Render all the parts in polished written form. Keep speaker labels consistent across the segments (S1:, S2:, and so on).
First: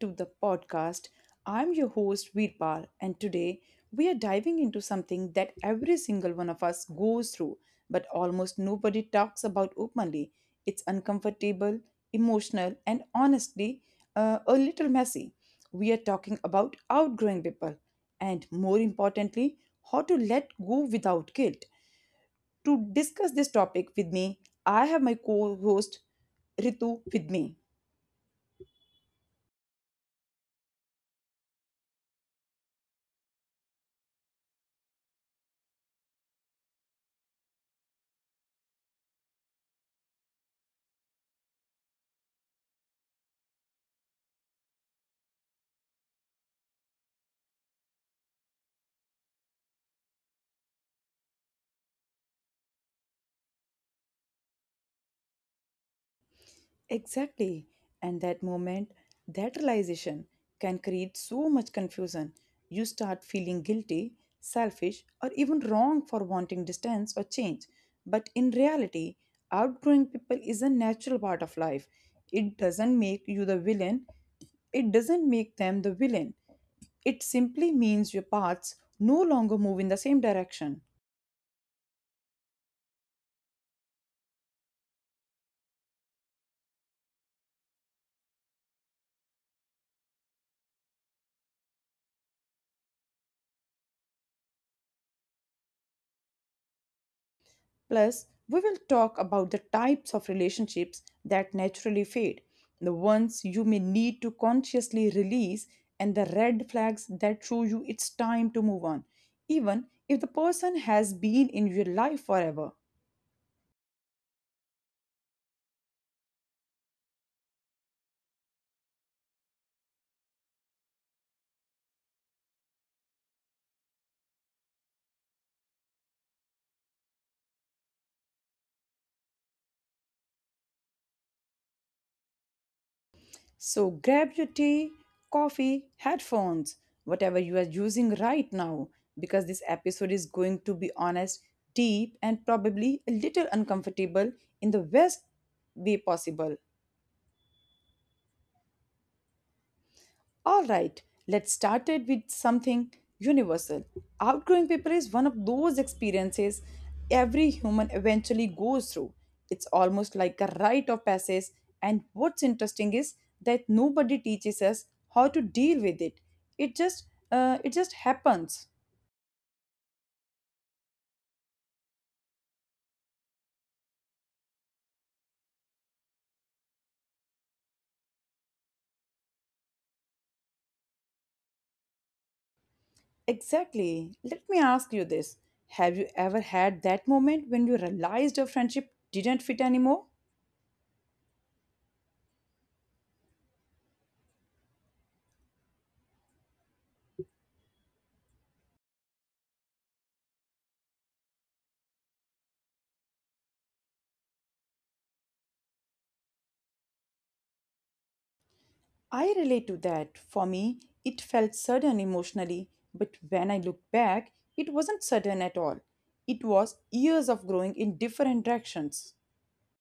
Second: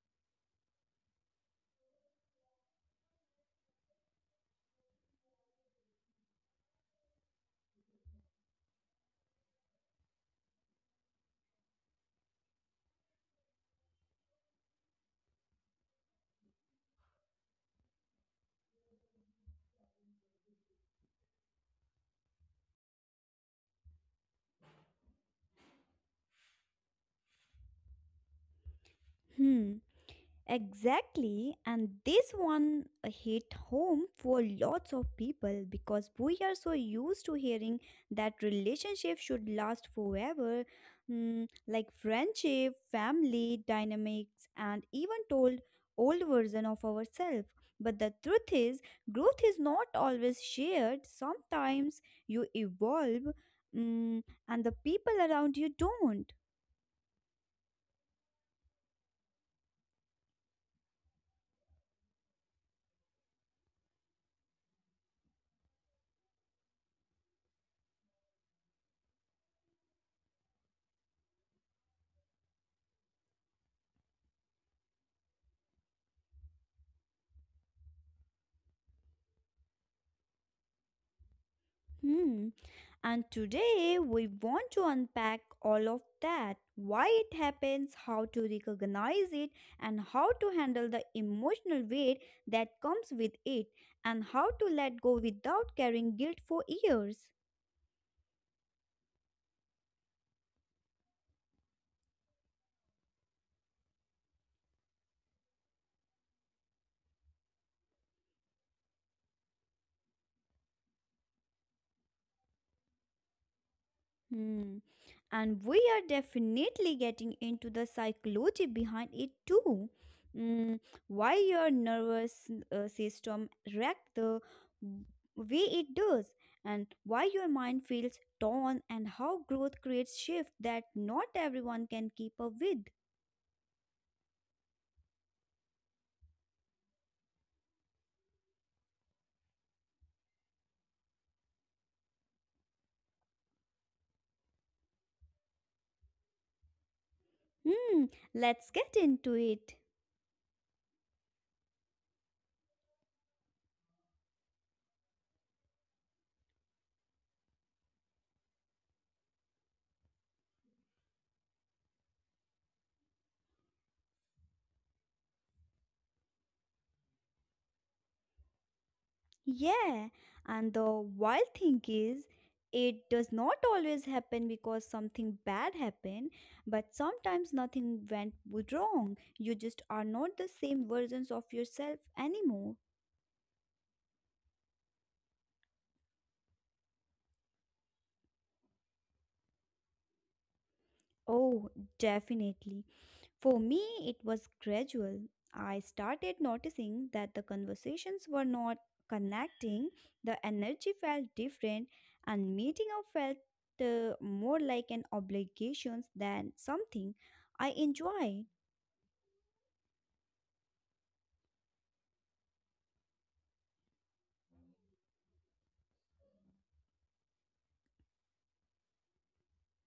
S1: to the podcast. I'm your host Veerpal, and today we are diving into something that every single one of us goes through, but almost nobody talks about openly. It's uncomfortable, emotional, and honestly, a little messy. We are talking about outgrowing people, and more importantly, how to let go without guilt. To discuss this topic with me, I have my co host Ritu with me.
S2: Hmm, exactly. And this one hit home for lots of people because we are so used to hearing that relationship should last forever, like friendship, family dynamics, and even told old version of ourselves. But the truth is, growth is not always shared. Sometimes you evolve, and the people around you don't.
S1: Exactly. And that moment, that realization can create so much confusion. You start feeling guilty, selfish, or even wrong for wanting distance or change. But in reality, outgrowing people is a natural part of life. It doesn't make you the villain, it doesn't make them the villain. It simply means your paths no longer move in the same direction.
S2: Hmm. And today we want to unpack all of that why it happens, how to recognize it, and how to handle the emotional weight that comes with it, and how to let go without carrying guilt for years.
S1: Plus, we will talk about the types of relationships that naturally fade, the ones you may need to consciously release, and the red flags that show you it's time to move on, even if the person has been in your life forever.
S2: Hmm. And we are definitely getting into the psychology behind it too. Mm, why your nervous system reacts the way it does, and why your mind feels torn, and how growth creates shift that not everyone can keep up with.
S1: So, grab your tea, coffee, headphones, whatever you are using right now, because this episode is going to be honest, deep, and probably a little uncomfortable in the best way possible.
S2: Hmm. Let's get into it.
S1: All right, let's start it with something universal. Outgrowing people is one of those experiences every human eventually goes through. It's almost like a rite of passage, and what's interesting is that nobody teaches us how to deal with it. It just it just happens.
S2: Yeah, and the wild thing is, it does not always happen because something bad happened, but sometimes nothing went wrong. You just are not the same versions of yourself anymore.
S1: Exactly. Let me ask you this. Have you ever had that moment when you realized your friendship didn't fit anymore?
S2: Oh, definitely. For me, it was gradual. I started noticing that the conversations were not connecting, the energy felt different, and meeting up felt more like an obligation than something I enjoyed.
S1: I relate to that. For me, it felt sudden emotionally, but when I look back, it wasn't sudden at all. It was years of growing in different directions.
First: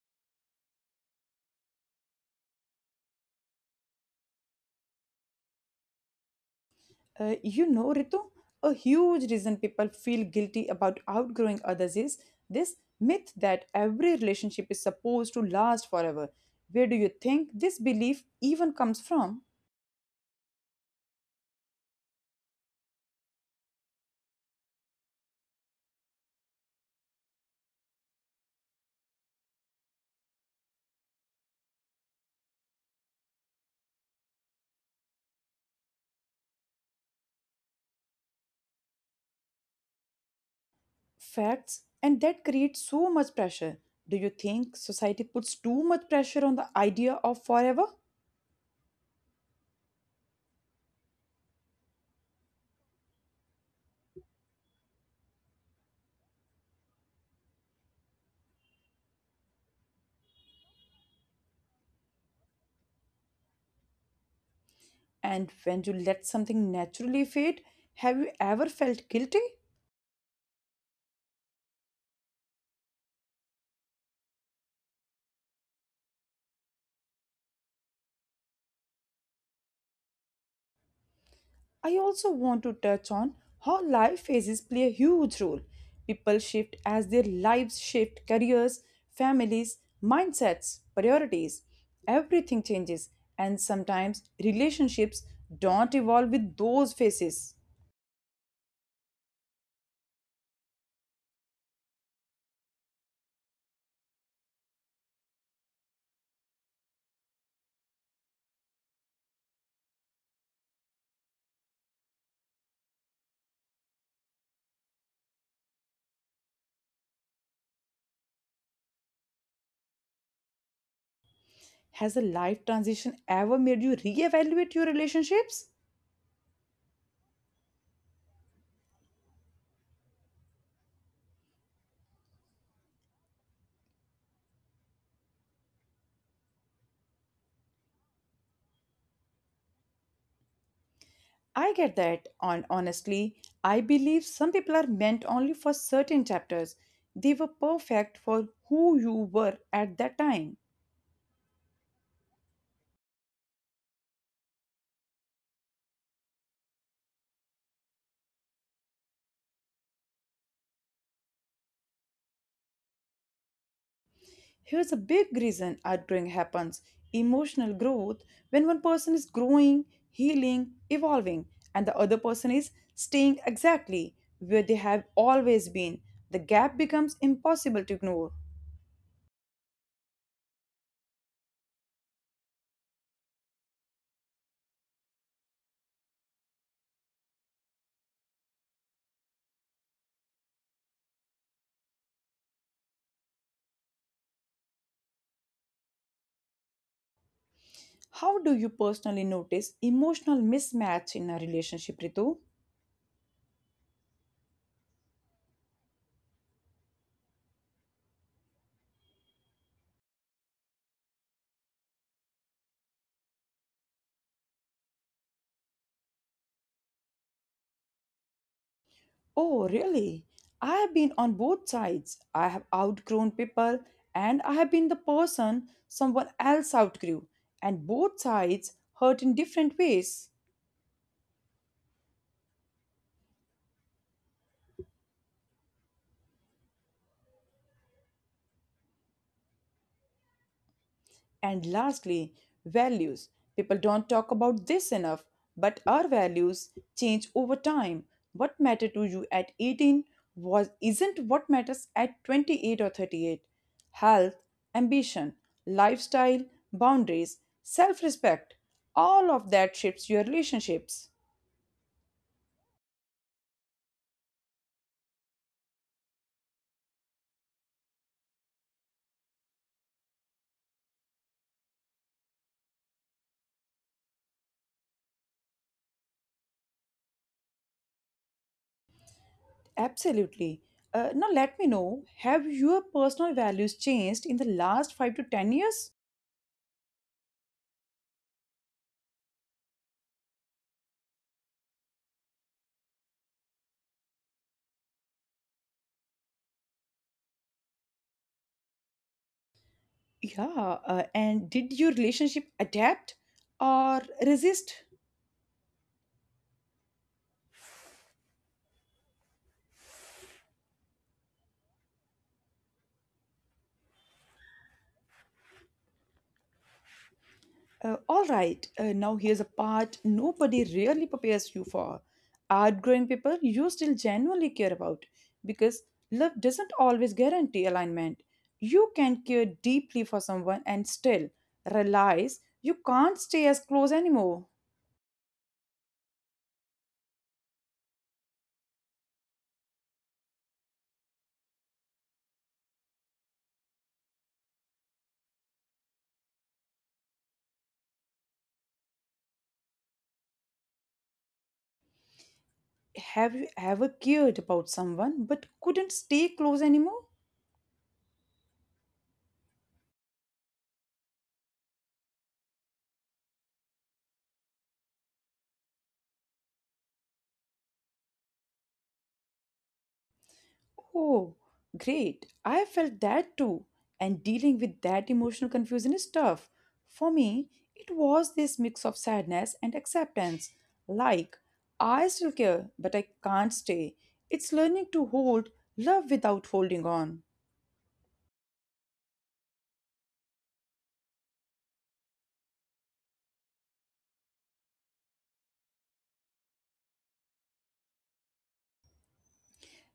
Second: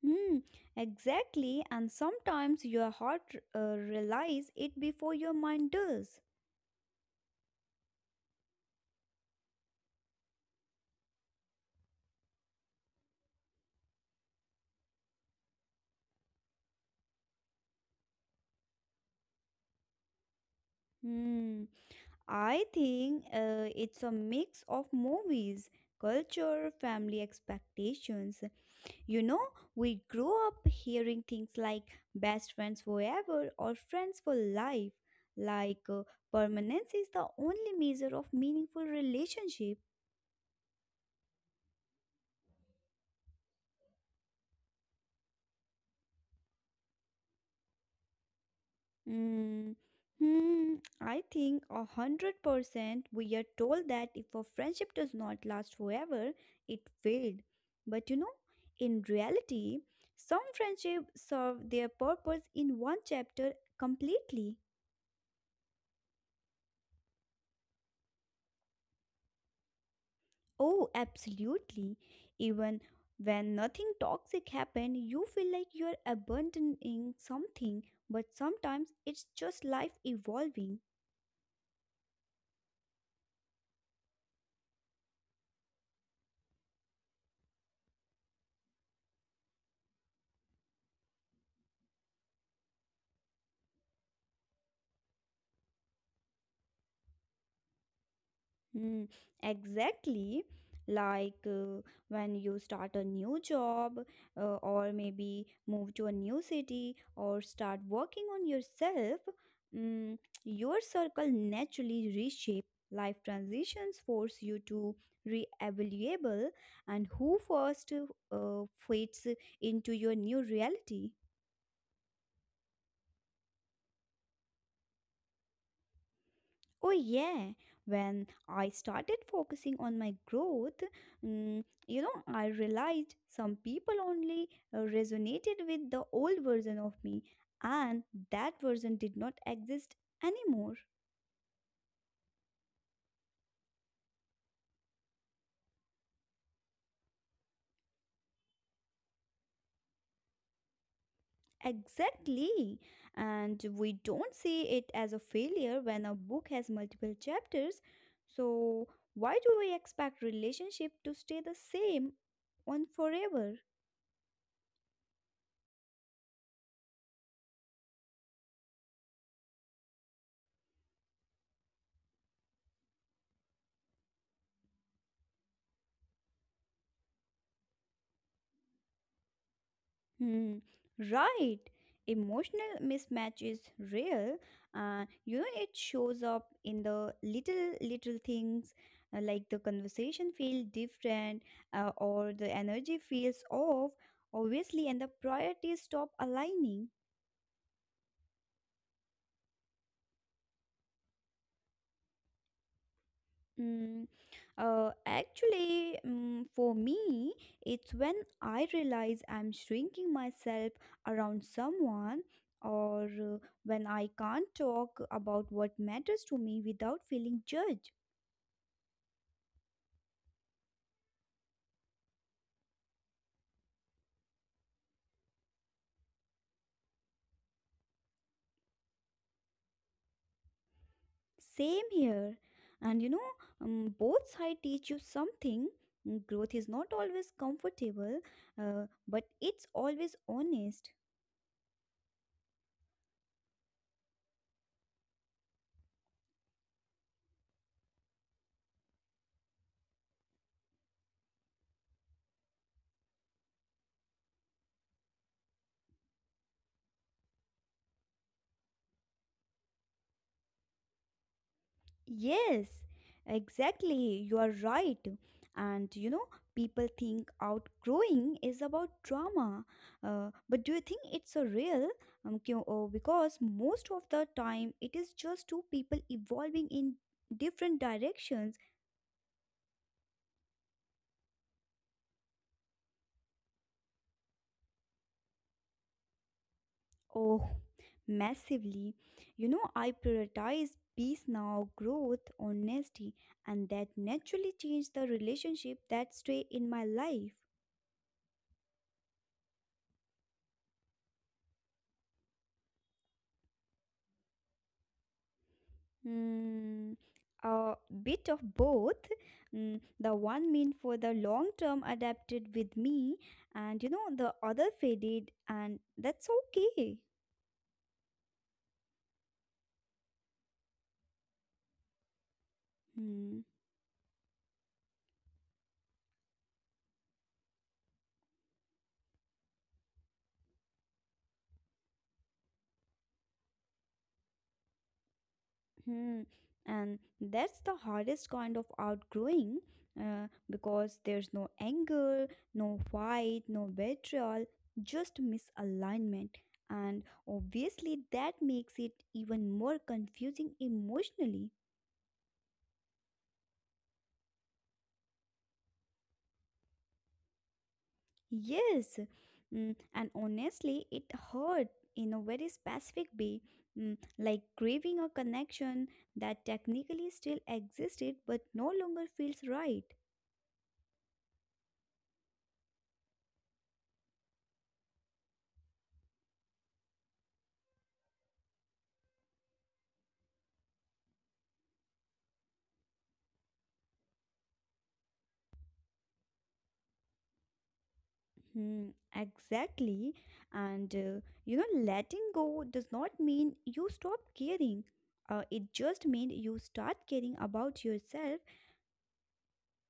S2: Hmm, exactly, and sometimes your heart realizes it before your mind does.
S1: Ritu, a huge reason people feel guilty about outgrowing others is this myth that every relationship is supposed to last forever. Where do you think this belief even comes from?
S2: Hmm, I think it's a mix of movies, culture, family expectations. You know, we grow up hearing things like best friends forever or friends for life, like permanence is the only measure of meaningful relationship.
S1: Facts, and that creates so much pressure. Do you think society puts too much pressure on the idea of forever?
S2: Mm, hmm, I think 100% we are told that if a friendship does not last forever, it failed. But in reality, some friendships serve their purpose in one chapter completely.
S1: And when you let something naturally fade, have you ever felt guilty?
S2: Oh, absolutely. Even when nothing toxic happened, you feel like you're abandoning something, but sometimes it's just life evolving.
S1: I also want to touch on how life phases play a huge role. People shift as their lives shift, careers, families, mindsets, priorities. Everything changes, and sometimes relationships don't evolve with those phases.
S2: Mm, exactly. Like when you start a new job, or maybe move to a new city, or start working on yourself, mm, your circle naturally reshape. Life transitions force you to re-evaluable and who first uh, fits into your new reality.
S1: Has a life transition ever made you reevaluate your relationships?
S2: Oh, yeah. When I started focusing on my growth, I realized some people only resonated with the old version of me, and that version did not exist anymore.
S1: I get that. On honestly, I believe some people are meant only for certain chapters. They were perfect for who you were at that time.
S2: Exactly. And we don't see it as a failure when a book has multiple chapters. So, why do we expect relationship to stay the same on forever?
S1: Here's a big reason outgrowing happens: emotional growth. When one person is growing, healing, evolving, and the other person is staying exactly where they have always been, the gap becomes impossible to ignore.
S2: Hmm, right. Emotional mismatch is real. It shows up in the little, little things like the conversation feel different or the energy feels off, obviously, and the priorities stop aligning.
S1: How do you personally notice emotional mismatch in a relationship, Ritu?
S2: Mm, actually, for me, it's when I realize I'm shrinking myself around someone, or when I can't talk about what matters to me without feeling judged.
S1: Oh, really? I have been on both sides. I have outgrown people and I have been the person someone else outgrew, and both sides hurt in different ways.
S2: Same here. And both sides teach you something. Growth is not always comfortable, but it's always honest.
S1: And lastly, values. People don't talk about this enough, but our values change over time. What mattered to you at 18 was isn't what matters at 28 or 38. Health, ambition, lifestyle, boundaries, self-respect, all of that shapes your relationships.
S2: Yes, exactly. You are right. And people think outgrowing is about trauma. But do you think it's a real? Because most of the time it is just two people evolving in different directions.
S1: Absolutely. Now let me know, have your personal values changed in the last 5 to 10 years?
S2: Oh, massively. I prioritize peace now, growth, honesty, and that naturally changed the relationship that stay in my life.
S1: Yeah, and did your relationship adapt or resist?
S2: Mm, a bit of both. The one meant for the long term adapted with me, and the other faded, and that's okay.
S1: All right, now here's a part nobody really prepares you for. Outgrowing people
S2: Hmm.
S1: you still genuinely care about, because love doesn't always guarantee alignment. You can care deeply for someone and still realize you can't stay as close anymore.
S2: Hmm. And that's the hardest kind of outgrowing because there's no anger, no fight, no betrayal, just misalignment. And obviously, that makes it even more confusing emotionally.
S1: Have you ever cared about someone but couldn't stay close anymore?
S2: Yes, and honestly, it hurt in a very specific way, like grieving a connection that technically still existed but no longer feels right.
S1: Oh, great. I felt that too. And dealing with that emotional confusion is tough. For me, it was this mix of sadness and acceptance. Like, I still care, but I can't stay. It's learning to hold love without holding on.
S2: Hmm, exactly, and letting go does not mean you stop caring. It just means you start caring about yourself.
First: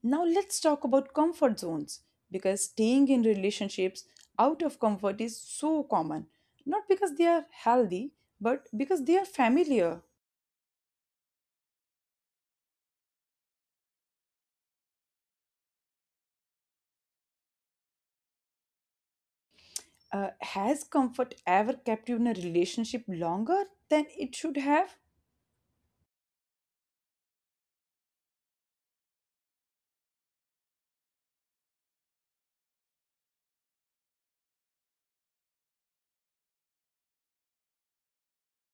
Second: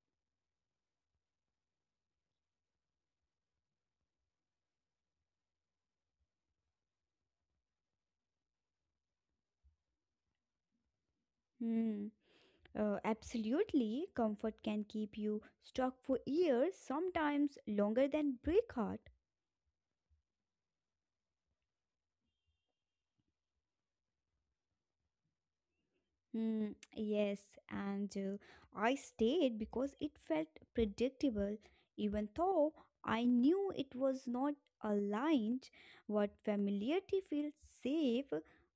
S1: Now, let's talk about comfort zones because staying in relationships out of comfort is so common. Not because they are healthy, but because they are familiar.
S2: Hmm. Absolutely, comfort can keep you stuck for years, sometimes longer than break heart.
S1: Has comfort ever kept you in a relationship longer than it should have?
S2: Mm, yes, and I stayed because it felt predictable, even though I knew it was not aligned. What familiarity feels safe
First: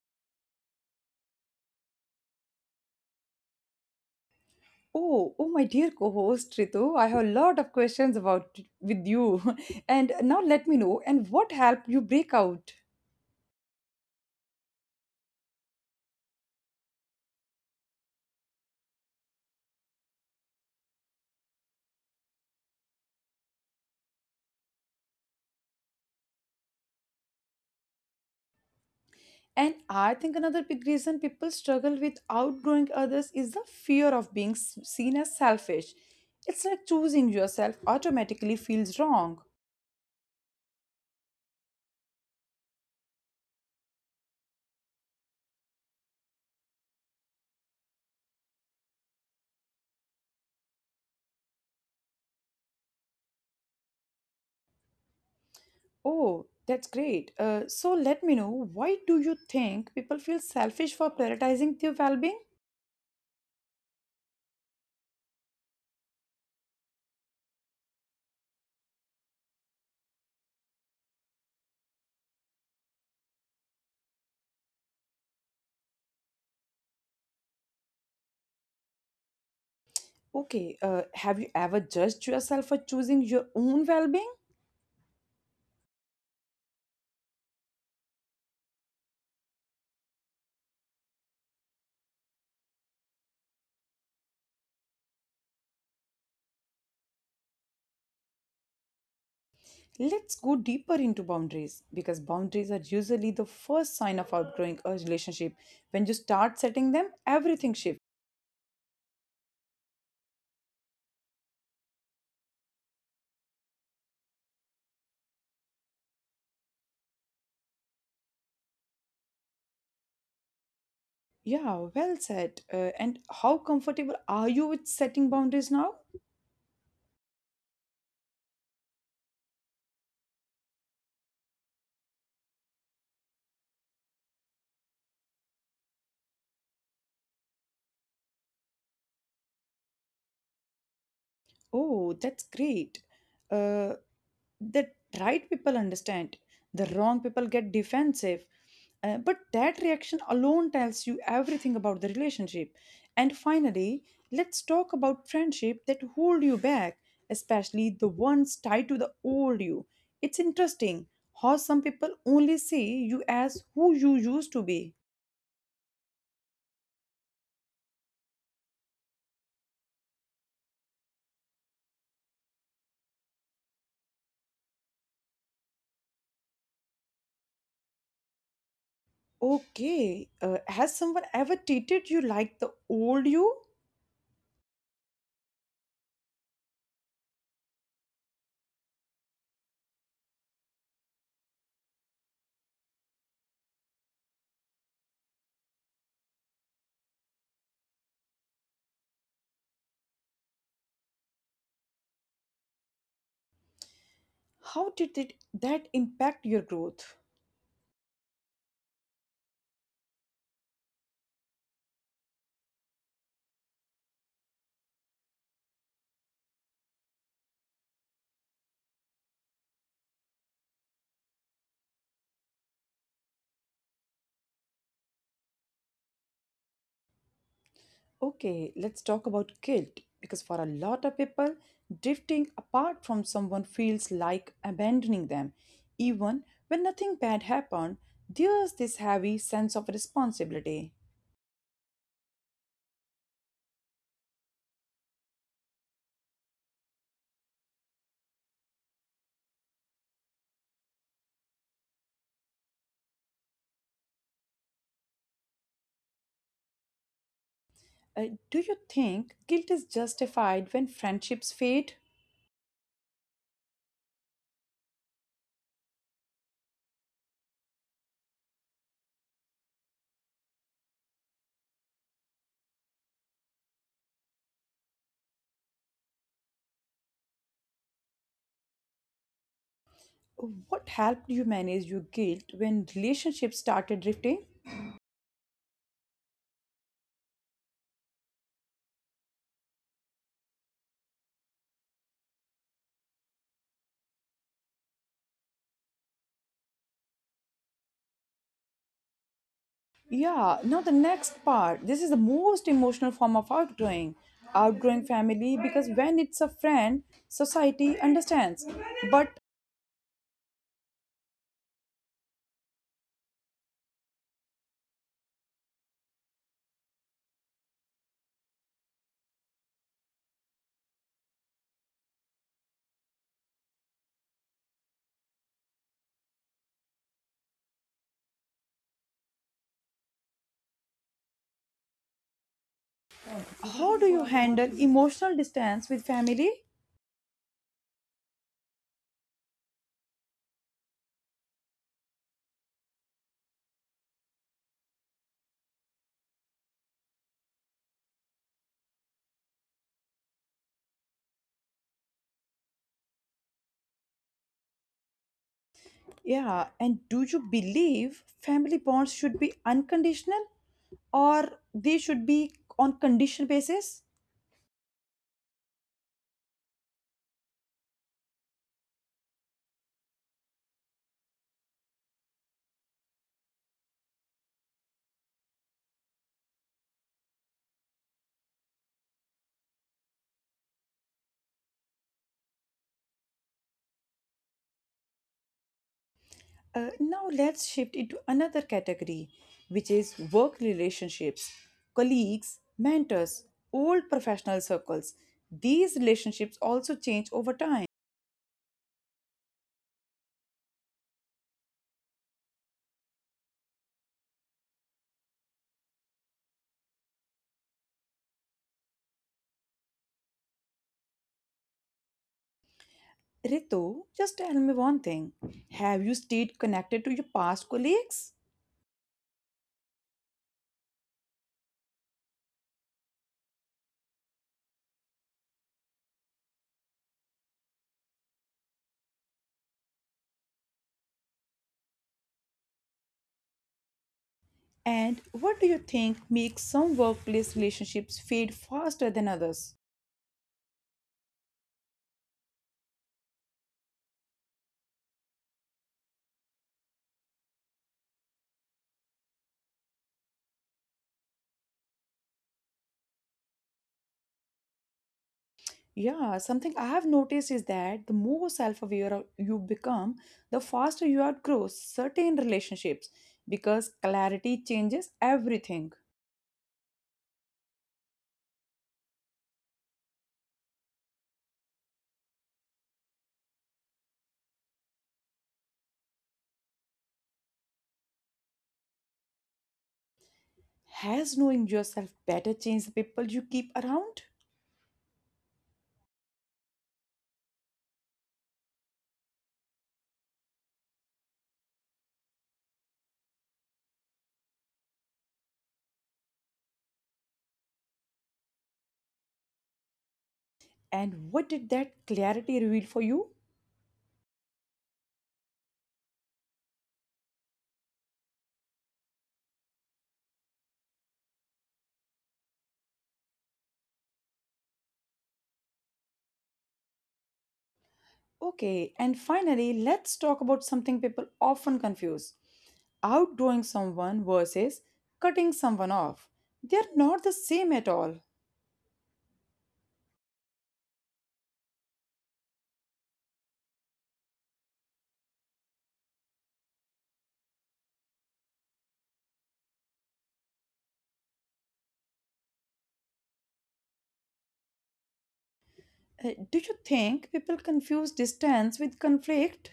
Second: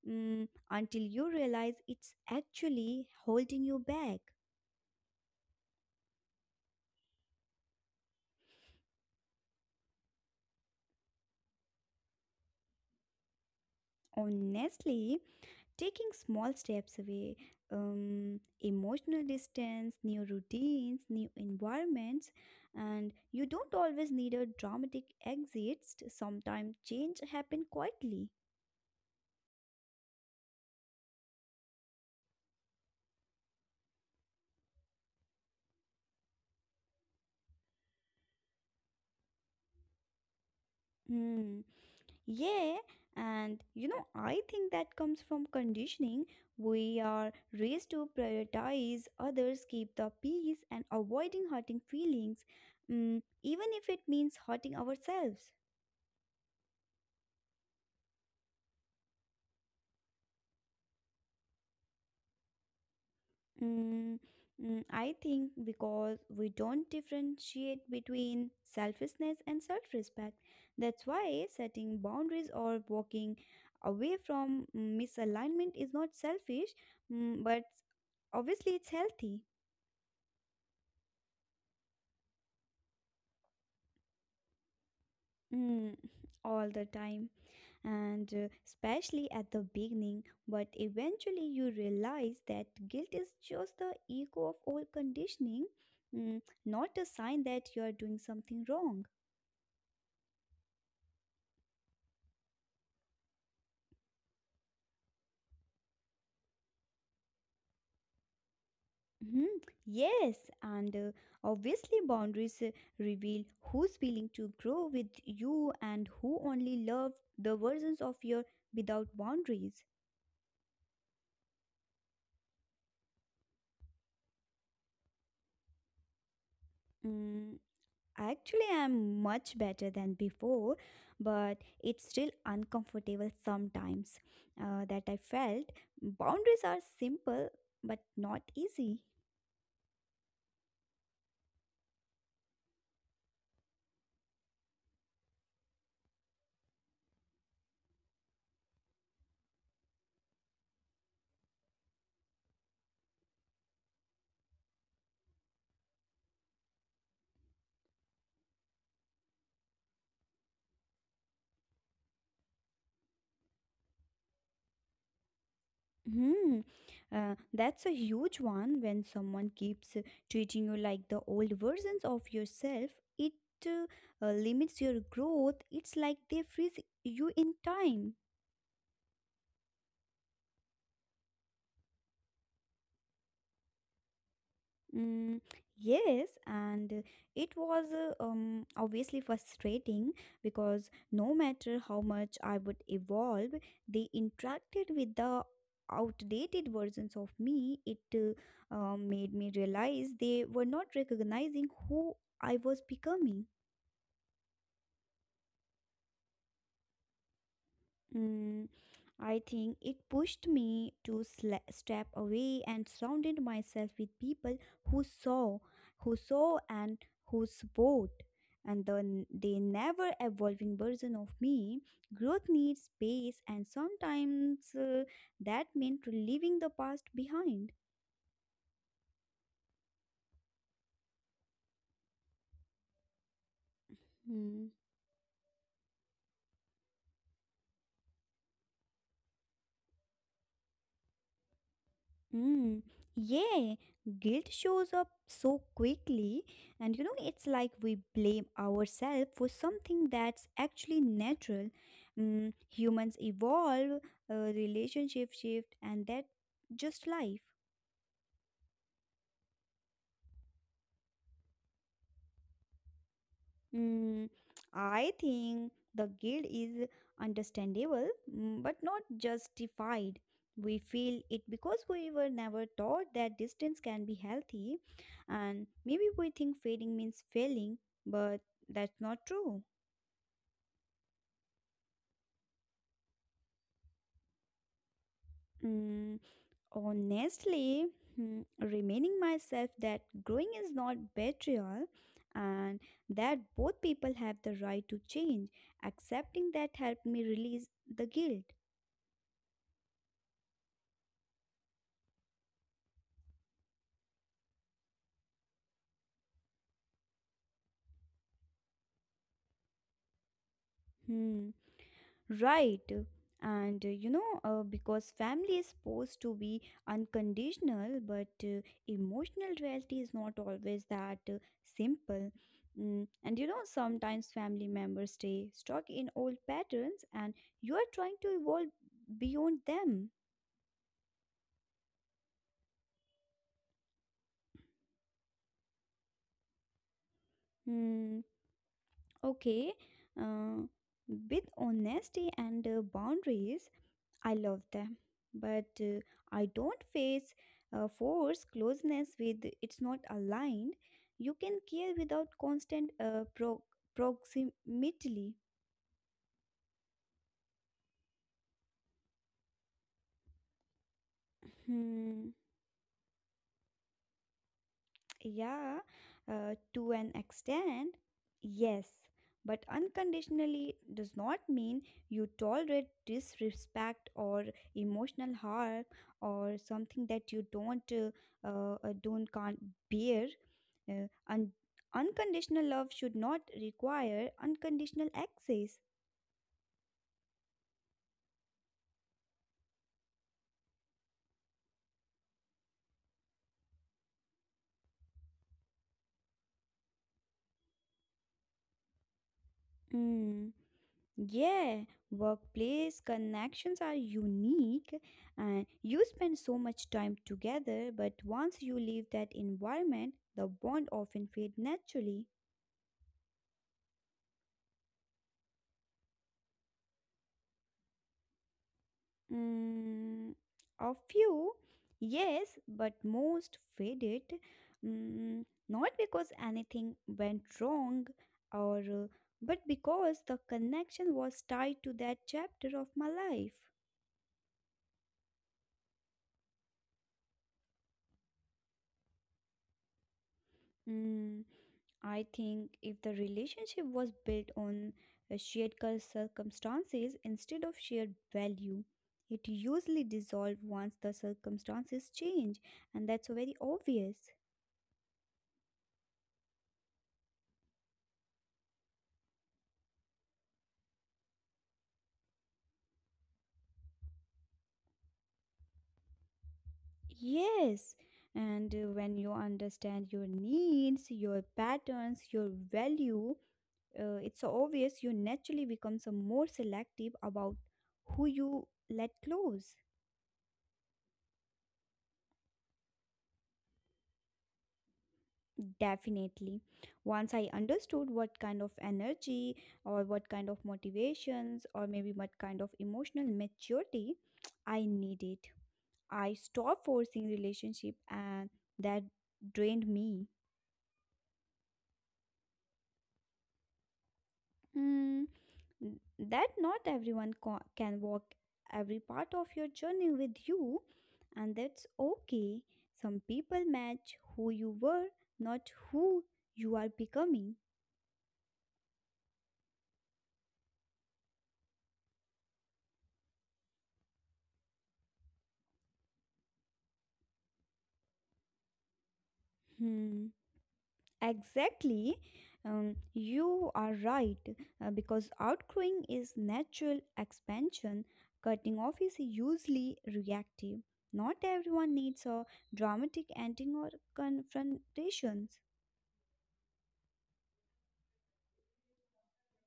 S2: until you realize it's actually holding you back.
S1: Oh, oh, my dear co-host Ritu, I have a lot of questions about with you, and now let me know. And what helped you break out?
S2: Honestly, taking small steps away, emotional distance, new routines, new environments, and you don't always need a dramatic exit. Sometimes change happen quietly.
S1: And I think another big reason people struggle with outgrowing others is the fear of being seen as selfish. It's like choosing yourself automatically feels wrong.
S2: Hmm. Yeah, and I think that comes from conditioning. We are raised to prioritize others, keep the peace, and avoiding hurting feelings, even if it means hurting ourselves.
S1: Oh, that's great. So let me know, why do you think people feel selfish for prioritizing their well-being?
S2: Mm, I think because we don't differentiate between selfishness and self respect. That's why setting boundaries or walking away from misalignment is not selfish, but obviously it's healthy.
S1: Okay, have you ever judged yourself for choosing your own well-being?
S2: mm, all the time and especially at the beginning. But eventually you realize that guilt is just the ego of old conditioning, not a sign that you are doing something wrong.
S1: Let's go deeper into boundaries because boundaries are usually the first sign of outgrowing a relationship. When you start setting them, everything shifts.
S2: Hmm, yes, and obviously, boundaries reveal who's willing to grow with you and who only love the versions of your without boundaries.
S1: Yeah, well said. And how comfortable are you with setting boundaries now?
S2: Mm, actually, I'm much better than before, but it's still uncomfortable sometimes that I felt boundaries are simple but not easy.
S1: Oh, that's great. Uh, the right people understand, the wrong people get defensive. But that reaction alone tells you everything about the relationship. And finally, let's talk about friendship that hold you back, especially the ones tied to the old you. It's interesting how some people only see you as who you used to be.
S2: Hmm, that's a huge one. When someone keeps treating you like the old versions of yourself, it limits your growth. It's like they freeze you in time.
S1: Okay, has someone ever treated you like the old you?
S2: Mm, yes, and it was obviously frustrating because no matter how much I would evolve, they interacted with the outdated versions of me. It made me realize they were not recognizing who I was becoming.
S1: How did it, that impact your growth?
S2: Mm, I think it pushed me to sla step away and surrounded myself with people who saw, who saw and who support. And the never evolving version of me, growth needs space, and sometimes that meant leaving the past behind.
S1: Okay, let's talk about guilt because for a lot of people, drifting apart from someone feels like
S2: Hmm.
S1: abandoning them. Even when nothing bad happened, there's this heavy sense of responsibility.
S2: Mm, yeah, guilt shows up so quickly, and it's like we blame ourselves for something that's actually natural. Humans evolve, relationships shift, and that just life.
S1: Uh, do you think guilt is justified when friendships fade?
S2: Mm, I think the guilt is understandable, but not justified. We feel it because we were never taught that distance can be healthy, and maybe we think fading means failing, but that's not true.
S1: What helped you manage your guilt when relationships started drifting?
S2: Mm, honestly, remaining myself that growing is not betrayal and that both people have the right to change, accepting that helped me release the guilt.
S1: Yeah, now the next part. This is the most emotional form of outgrowing. Outgrowing family, because when it's a friend, society understands. But
S2: Hmm. Right. And Because family is supposed to be unconditional, but emotional reality is not always that simple. And sometimes family members stay stuck in old patterns and you are trying to evolve beyond them.
S1: how do you handle emotional distance with family?
S2: Hmm. Okay. Uh, with honesty and boundaries, I love them, but I don't face force closeness with it's not aligned. You can care without constant proximity.
S1: Yeah, and do you believe family bonds should be unconditional or they
S2: Hmm.
S1: should be on condition basis?
S2: Yeah, to an extent, yes. But unconditionally does not mean you tolerate disrespect or emotional harm or something that you don't can't bear. Uh, un- unconditional love should not require unconditional access.
S1: Now let's shift into another category, which is work relationships, colleagues, mentors, old professional circles. These relationships also change over time.
S2: Mm. Yeah, workplace connections are unique and you spend so much time together, but once you leave that environment, the bond often fades naturally.
S1: Ritu, just tell me one thing. Have you stayed connected to your past colleagues?
S2: Mm, a few, yes, but most faded. Not because anything went wrong or but because the connection was tied to that chapter of my life.
S1: And what do you think makes some workplace relationships fade faster than others?
S2: Mm, I think if the relationship was built on shared circumstances instead of shared value, it usually dissolves once the circumstances change, and that's very obvious.
S1: Yeah, something I have noticed is that the more self-aware you become, the faster you outgrow certain relationships because clarity changes everything.
S2: Yes, and when you understand your needs, your patterns, your value, it's so obvious you naturally become some more selective about who you let close.
S1: Has knowing yourself better changed the people you keep around?
S2: Definitely. Once I understood what kind of energy or what kind of motivations or maybe what kind of emotional maturity I needed, I stopped forcing relationship and that drained me.
S1: And what did that clarity reveal for you?
S2: Mm, that not everyone can walk every part of your journey with you and that's okay. Some people match who you were, not who you are becoming.
S1: Okay, and finally, let's talk about something people often confuse: outdoing someone versus cutting someone off. They are not the same at all.
S2: Hmm. Exactly. You are right because outgrowing is natural expansion. Cutting off is usually reactive. Not everyone needs a dramatic ending or confrontations.
S1: Do you think people confuse distance with conflict?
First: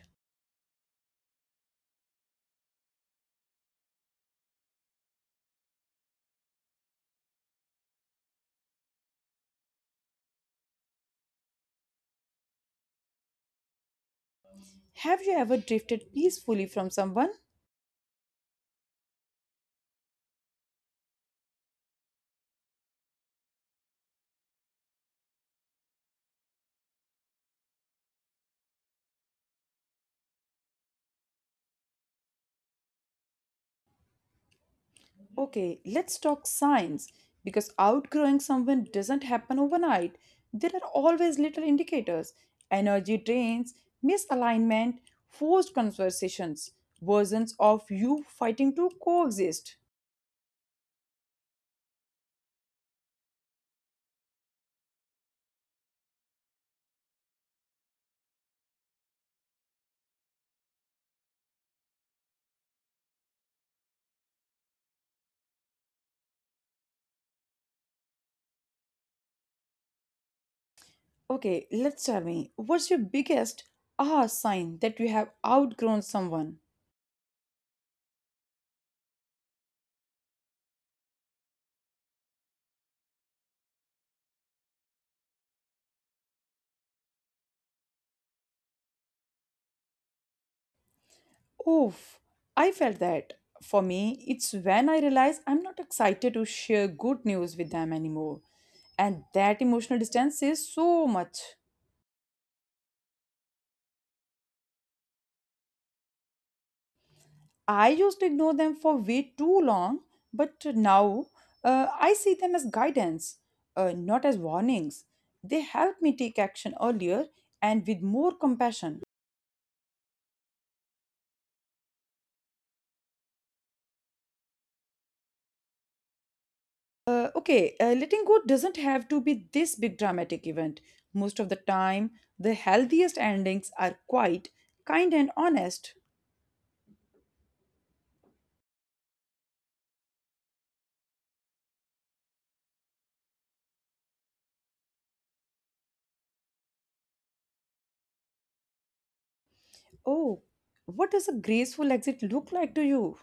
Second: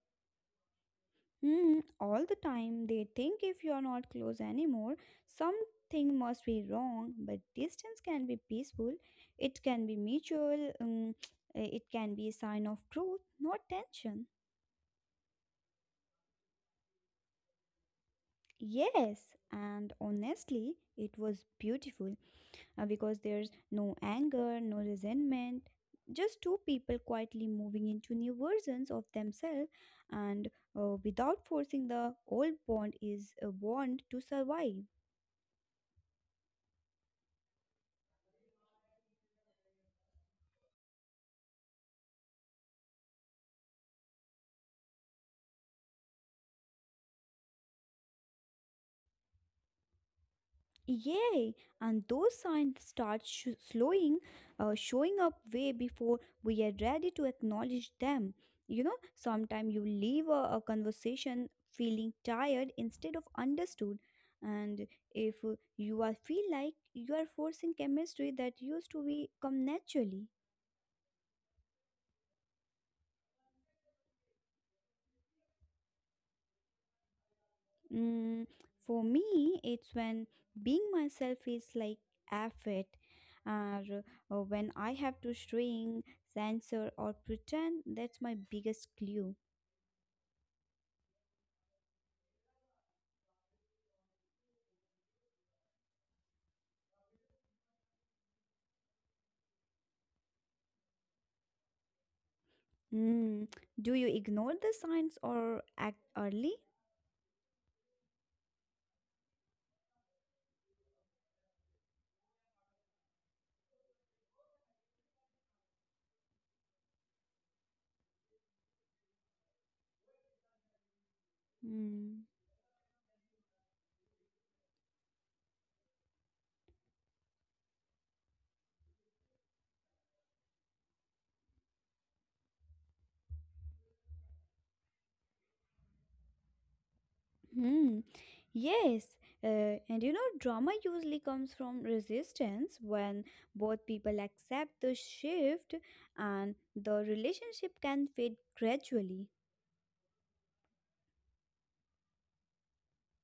S2: Hmm, all the time, they think if you are not close anymore, something must be wrong. But distance can be peaceful, it can be mutual, it can be a sign of growth, not tension.
S1: Have you ever drifted peacefully from someone?
S2: Yes, and honestly, it was beautiful because there's no anger, no resentment, just two people quietly moving into new versions of themselves and without forcing the old bond is a bond to survive.
S1: Okay, let's talk signs because outgrowing someone doesn't happen overnight. There are always little indicators energy drains, misalignment, forced conversations, versions of you fighting to coexist.
S2: Yay! And those signs start slowing, showing up way before we are ready to acknowledge them. Sometimes you leave a conversation feeling tired instead of understood. And if you are feel like you are forcing chemistry that used to be come naturally.
S1: Okay, let's tell me, what's your biggest sign that you have outgrown someone?
S2: Mm, for me, it's when being myself is like effort, or, or when I have to shrink, censor, or pretend. That's my biggest clue.
S1: Oof, I felt that. For me, it's when I realize I'm not excited to share good news with them anymore. And that emotional distance says so much.
S2: Mm, do you ignore the signs or act early?
S1: I used to ignore them for way too long, but now I see them as guidance, not as warnings. They help me take action earlier and with more compassion.
S2: Mm.
S1: Okay, letting go doesn't have to be this big dramatic event. Most of the time, the healthiest endings are quiet, kind, and honest.
S2: Hmm. Yes, uh, and you know, drama usually comes from resistance when both people accept the shift and the relationship can fade gradually.
S1: Oh, what does a graceful exit look like to you?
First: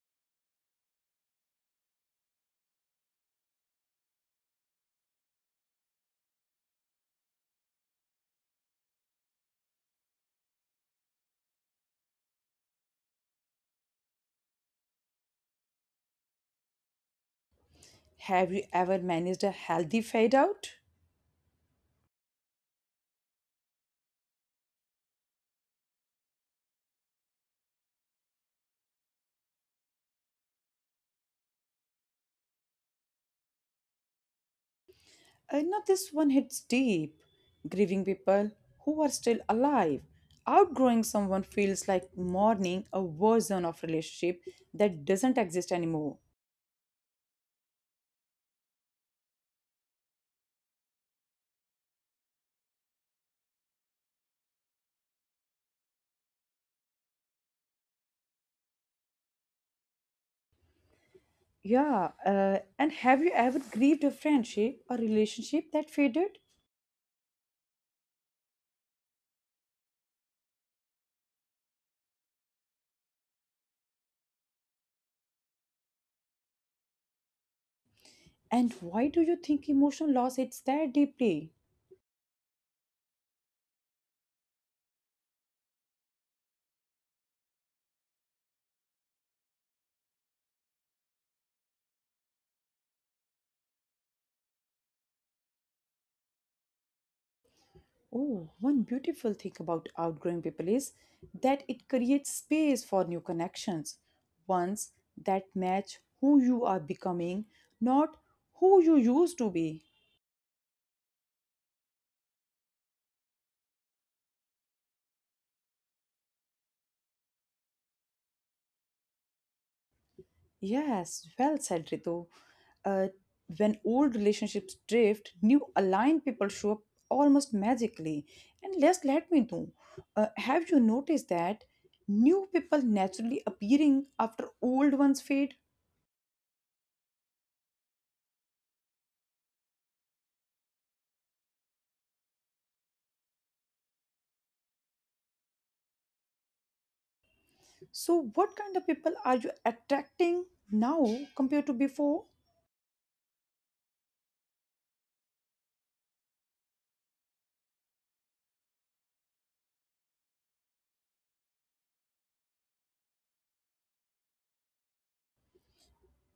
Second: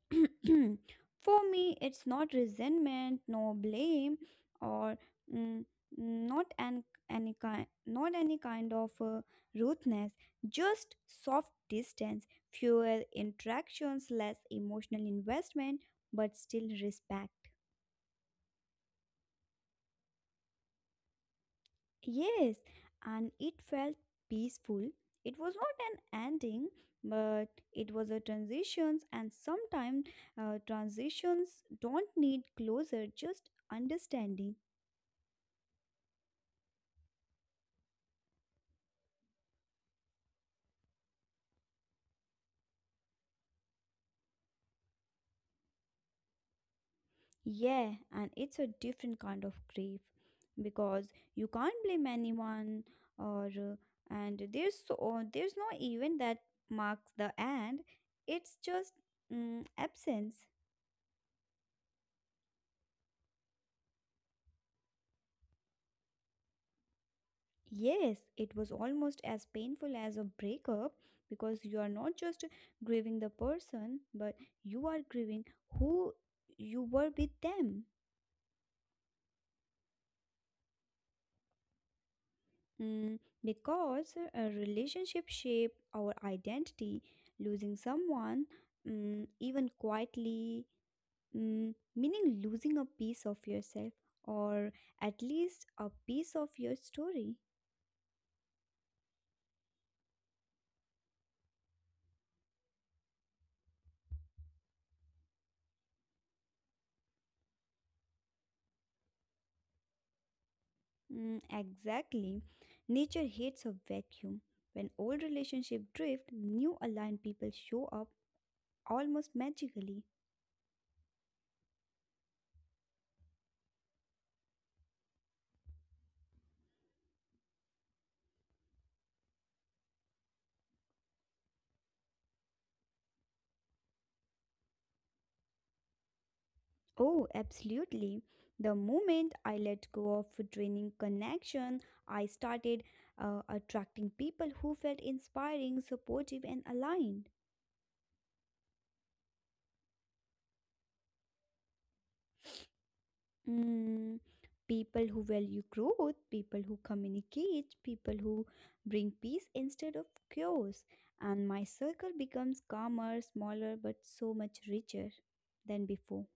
S2: For me, it's not resentment, no blame, or mm, not an, any kind, not any kind of rudeness. Just soft distance, fewer interactions, less emotional investment, but still respect.
S1: Have you ever managed a healthy fade out?
S2: Yes, and it felt peaceful. It was not an ending, but it was a transitions, and sometimes transitions don't need closure, just understanding.
S1: Now, this one hits deep. Grieving people who are still alive. Outgrowing someone feels like mourning a version of relationship that doesn't exist anymore.
S2: Yeah, and it's a different kind of grief because you can't blame anyone, or and there's no event that marks the end. It's just absence.
S1: Yeah, and have you ever grieved a friendship or relationship that faded?
S2: Yes, it was almost as painful as a breakup because you are not just grieving the person, but you are grieving who you were with them.
S1: And why do you think emotional loss hits that deeply?
S2: Mm, because a relationship shape our identity, losing someone, even quietly, meaning losing a piece of yourself or at least a piece of your story.
S1: Oh, one beautiful thing about outgrowing people is that it creates space for new connections, ones that match who you are becoming, not who you used to be.
S2: Mm, exactly. Nature hates a vacuum. When old relationships drift, new aligned people show up almost magically.
S1: Yes, well said, Ritu. Uh, when old relationships drift, new aligned people show up almost magically. And just let me know, have you noticed that new people naturally appearing after old ones fade?
S2: Oh, absolutely. The moment I let go of draining connection, I started attracting people who felt inspiring, supportive, and aligned.
S1: So, what kind of people are you attracting now compared to before?
S2: Mm, People who value growth, people who communicate, people who bring peace instead of chaos. And my circle becomes calmer, smaller, but so much richer than before.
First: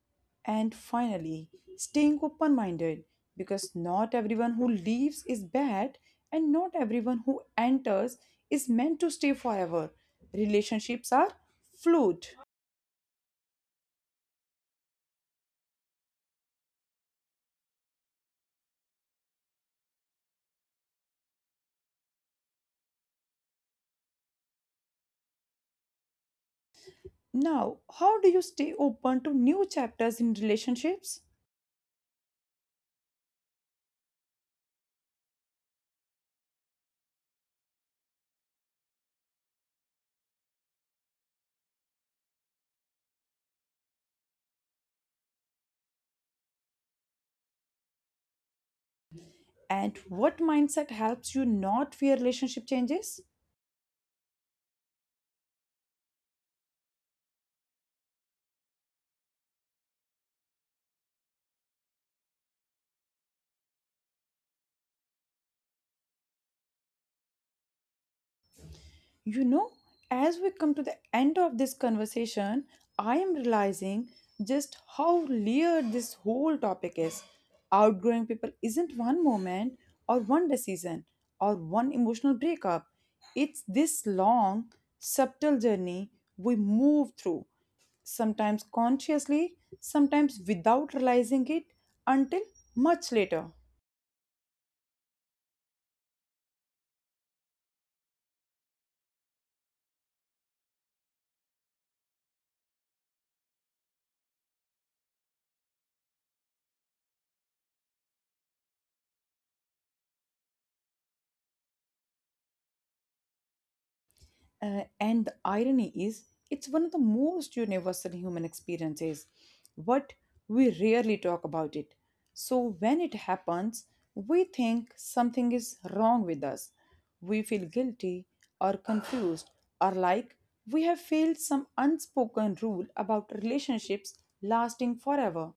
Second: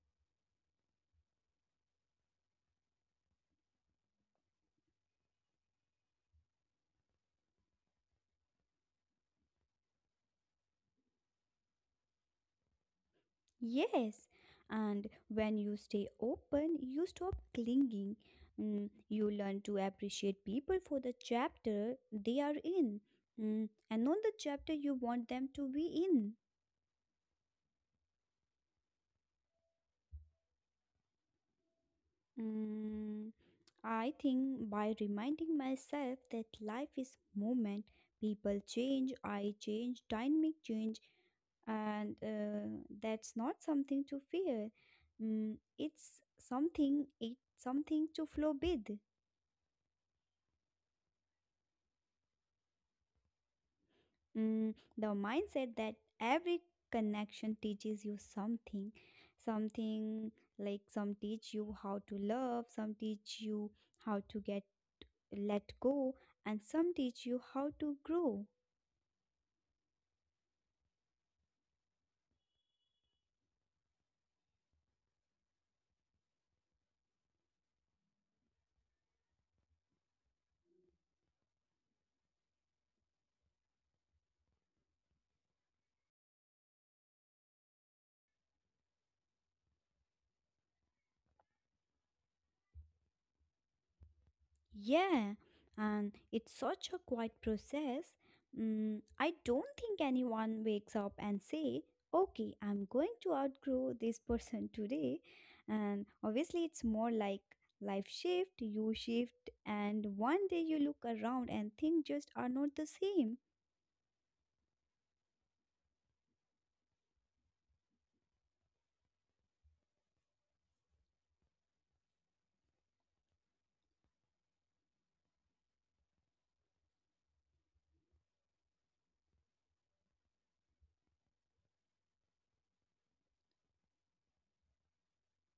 S1: And finally, staying open minded because not everyone who leaves is bad, and not everyone who enters is meant to stay forever. Relationships are fluid.
S2: Yes, and when you stay open, you stop clinging. You learn to appreciate people for the chapter they are in, and not the chapter you want them to be in.
S1: Now, how do you stay open to new chapters in relationships?
S2: Mm. I think by reminding myself that life is movement, people change, I change, dynamic change, and that's not something to fear. It's something to flow with.
S1: And what mindset helps you not fear relationship changes?
S2: The mindset that every connection teaches you something, something like some teach you how to love, some teach you how to get let go, and some teach you how to grow.
S1: You know, as we come to the end of this conversation, I am realizing just how layered this whole topic is. Outgrowing people isn't one moment or one decision or one emotional breakup. It's this long, subtle journey we move through, sometimes consciously, sometimes without realizing it until much later.
S2: Yeah, and it's such a quiet process. I don't think anyone wakes up and say, "Okay, I'm going to outgrow this person today." And obviously, it's more like life shift, you shift, and one day you look around and things just are not the same.
S1: And the irony is, it's one of the most universal human experiences, but we rarely talk about it. So when it happens, we think something is wrong with us. We feel guilty or confused, or like we have failed some unspoken rule about relationships lasting forever.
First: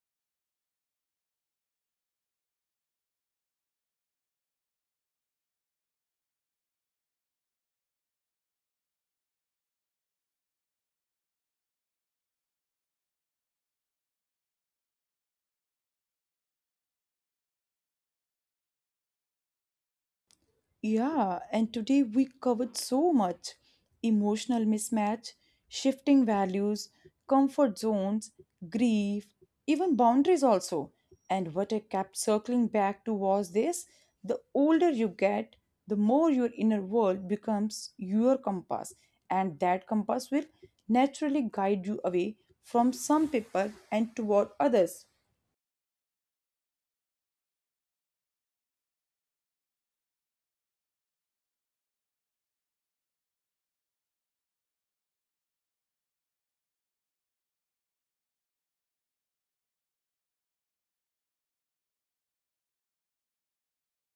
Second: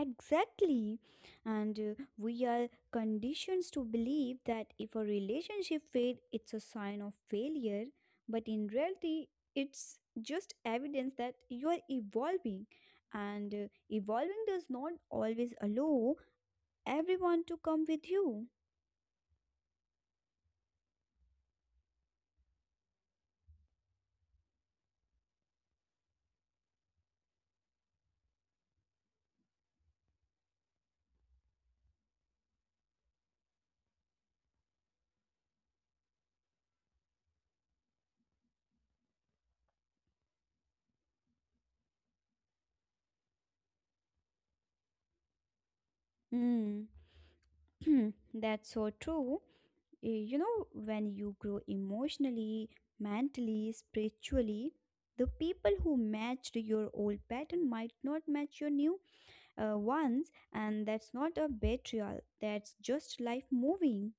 S2: Exactly. And we are conditioned to believe that if a relationship fails, it's a sign of failure. But in reality, it's just evidence that you are evolving. And evolving does not always allow everyone to come with you.
S1: Yeah, and today we covered so much: emotional mismatch, shifting values, comfort zones, grief, even boundaries, also. And what I kept circling back to was this: the older you get, the more your inner world becomes your compass, and that compass will naturally guide you away from some people and toward others.
S2: Hmm. That's so true. You know, when you grow emotionally, mentally, spiritually, the people who matched your old pattern might not match your new ones, and that's not a betrayal, that's just life moving.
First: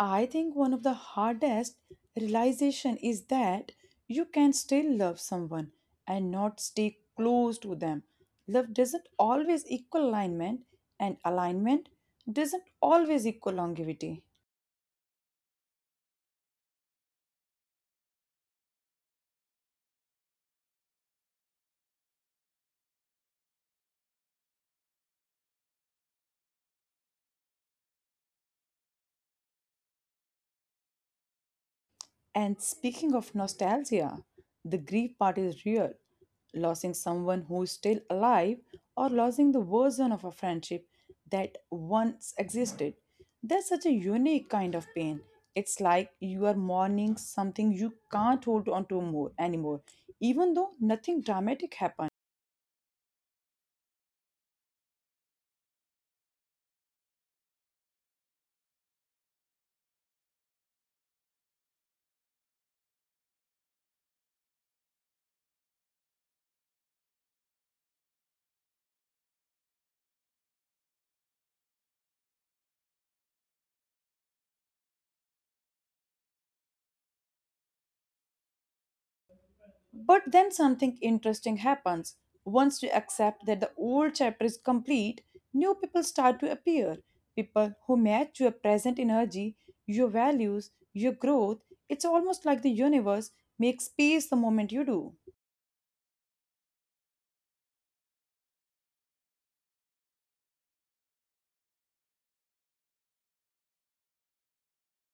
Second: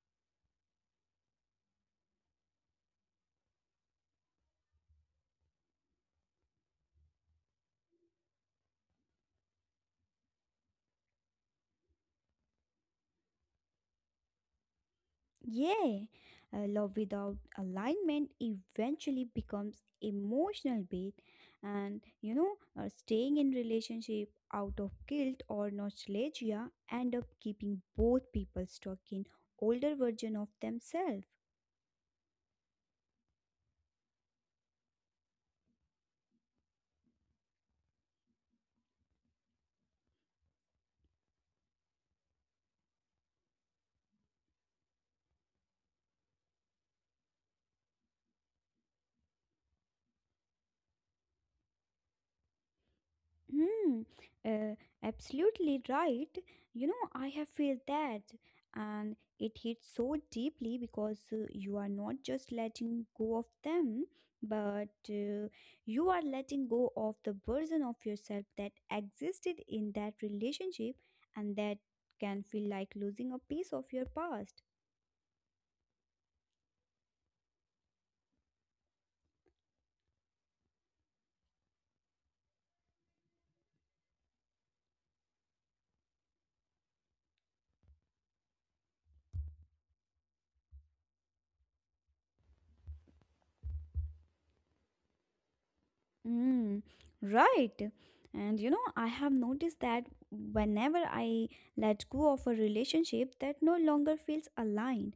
S1: I think one of the hardest realization is that you can still love someone and not stay close to them. Love doesn't always equal alignment and alignment doesn't always equal longevity.
S2: Yeah, love without alignment eventually becomes emotional bait, and you know, staying in relationship out of guilt or nostalgia end up keeping both people stuck in older version of themselves.
S1: And speaking of nostalgia, the grief part is real. Losing someone who is still alive or losing the version of a friendship that once existed. There's such a unique kind of pain. It's like you are mourning something you can't hold on to more anymore, even though nothing dramatic happened.
S2: Hmm, uh, absolutely right. You know, I have felt that, and it hits so deeply because you are not just letting go of them, but you are letting go of the version of yourself that existed in that relationship, and that can feel like losing a piece of your past.
S1: But then something interesting happens. Once you accept that the old chapter is complete, new people start to appear. People who match your present energy, your values, your growth. It's almost like the universe makes space the moment you do.
S2: Mm, right. And you know, I have noticed that whenever I let go of a relationship that no longer feels aligned,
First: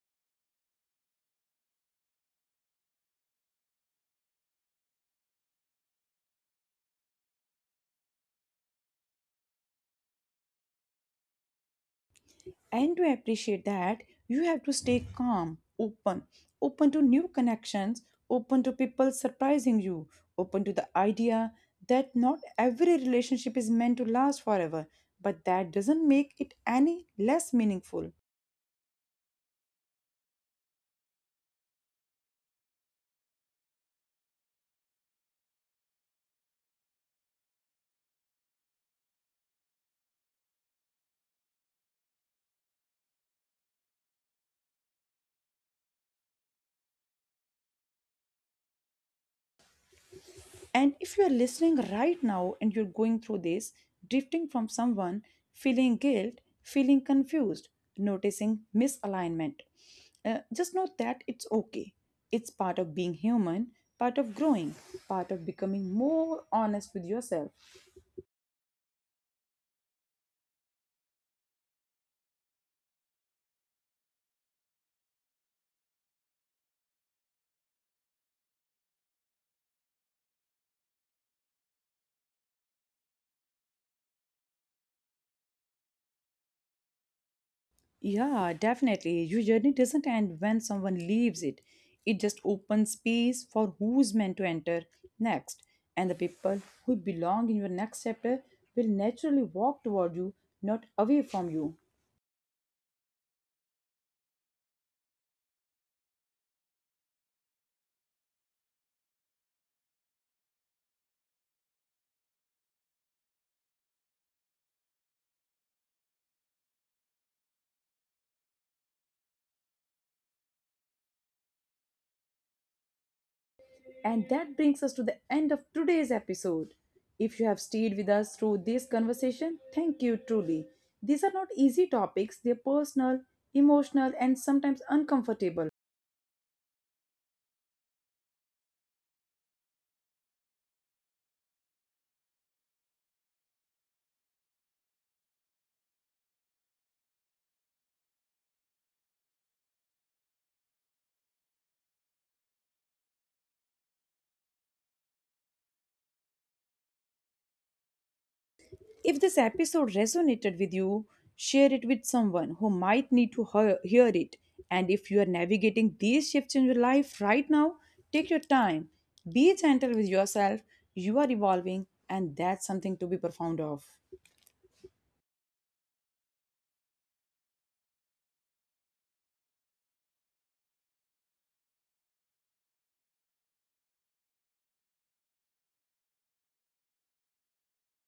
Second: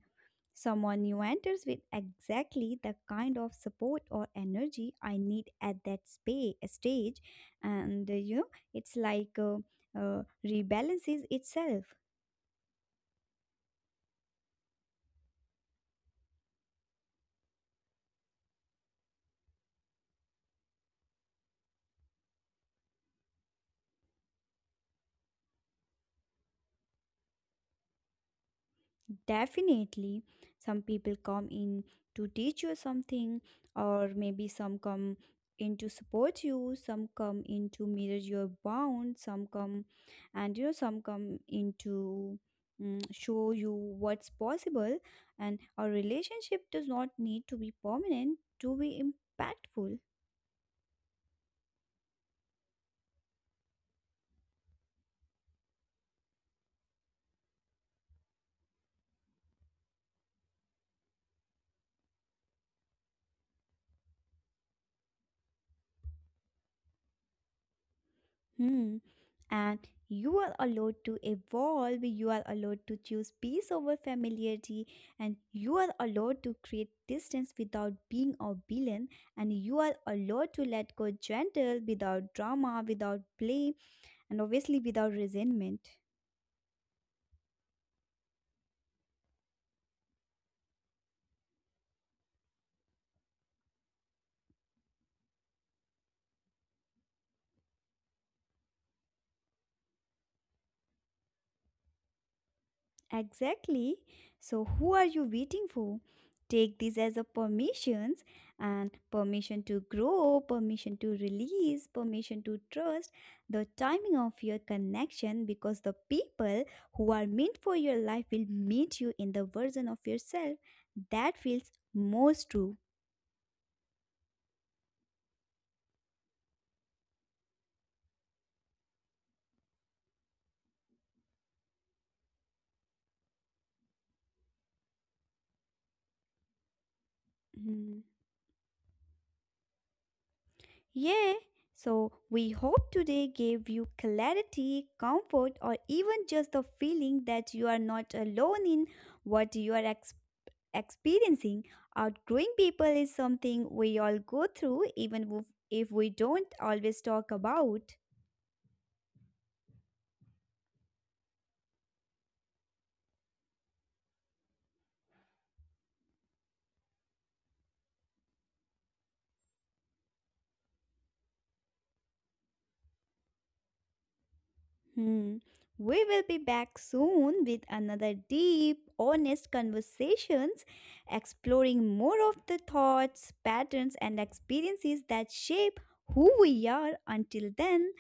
S2: someone new enters with exactly the kind of support or energy I need at that stage. And you know, it's like rebalances itself.
S1: And to appreciate that, you have to stay calm, open, open to new connections, open to people surprising you, open to the idea that not every relationship is meant to last forever, but that doesn't make it any less meaningful.
S2: Definitely, some people come in to teach you something, or maybe some come in to support you, some come in to mirror your bound, some come in to show you what's possible. And a relationship does not need to be permanent to be impactful.
S1: And if you are listening right now and you're going through this, drifting from someone, feeling guilt, feeling confused, noticing misalignment, just know that it's okay. It's part of being human, part of growing, part of becoming more honest with yourself.
S2: Hmm. And you are allowed to evolve, you are allowed to choose peace over familiarity, and you are allowed to create distance without being a villain, and you are allowed to let go gentle without drama, without blame, and obviously without resentment.
S1: Yeah, definitely. Your journey doesn't end when someone leaves it. It just opens space for who's meant to enter next. And the people who belong in your next chapter will naturally walk toward you, not away from you.
S2: Exactly. So who are you waiting for? Take this as a permissions and permission to grow, permission to release, permission to trust the timing of your connection because the people who are meant for your life will meet you in the version of yourself that feels most true.
S1: And that brings us to the end of today's episode. If you have stayed with us through this conversation, thank you truly. These are not easy topics, they're personal, emotional, and sometimes uncomfortable.
S2: Mhm. Yeah, so we hope today gave you clarity, comfort, or even just the feeling that you are not alone in what you are experiencing. Outgrowing people is something we all go through, even if we don't always talk about.
S1: If this episode resonated with you, share it with someone who might need to hear, hear it. And if you are navigating these shifts in your life right now, take your time. Be gentle with yourself. You are evolving, and that's something to be profound of.
S2: Hmm. We will be back soon with another deep, honest conversations, exploring more of the thoughts, patterns, and experiences that shape who we are. Until then,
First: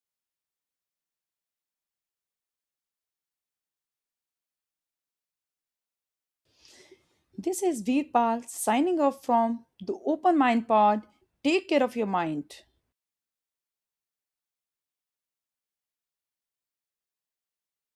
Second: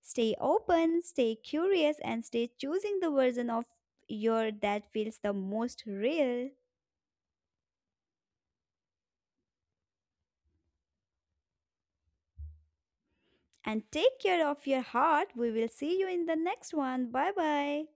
S2: stay open, stay curious, and stay choosing the version of your that feels the most real.
S1: This is Veerpal signing off from the Open Mind Pod. Take care of your mind.
S2: And take care of your heart. We will see you in the next one. Bye bye.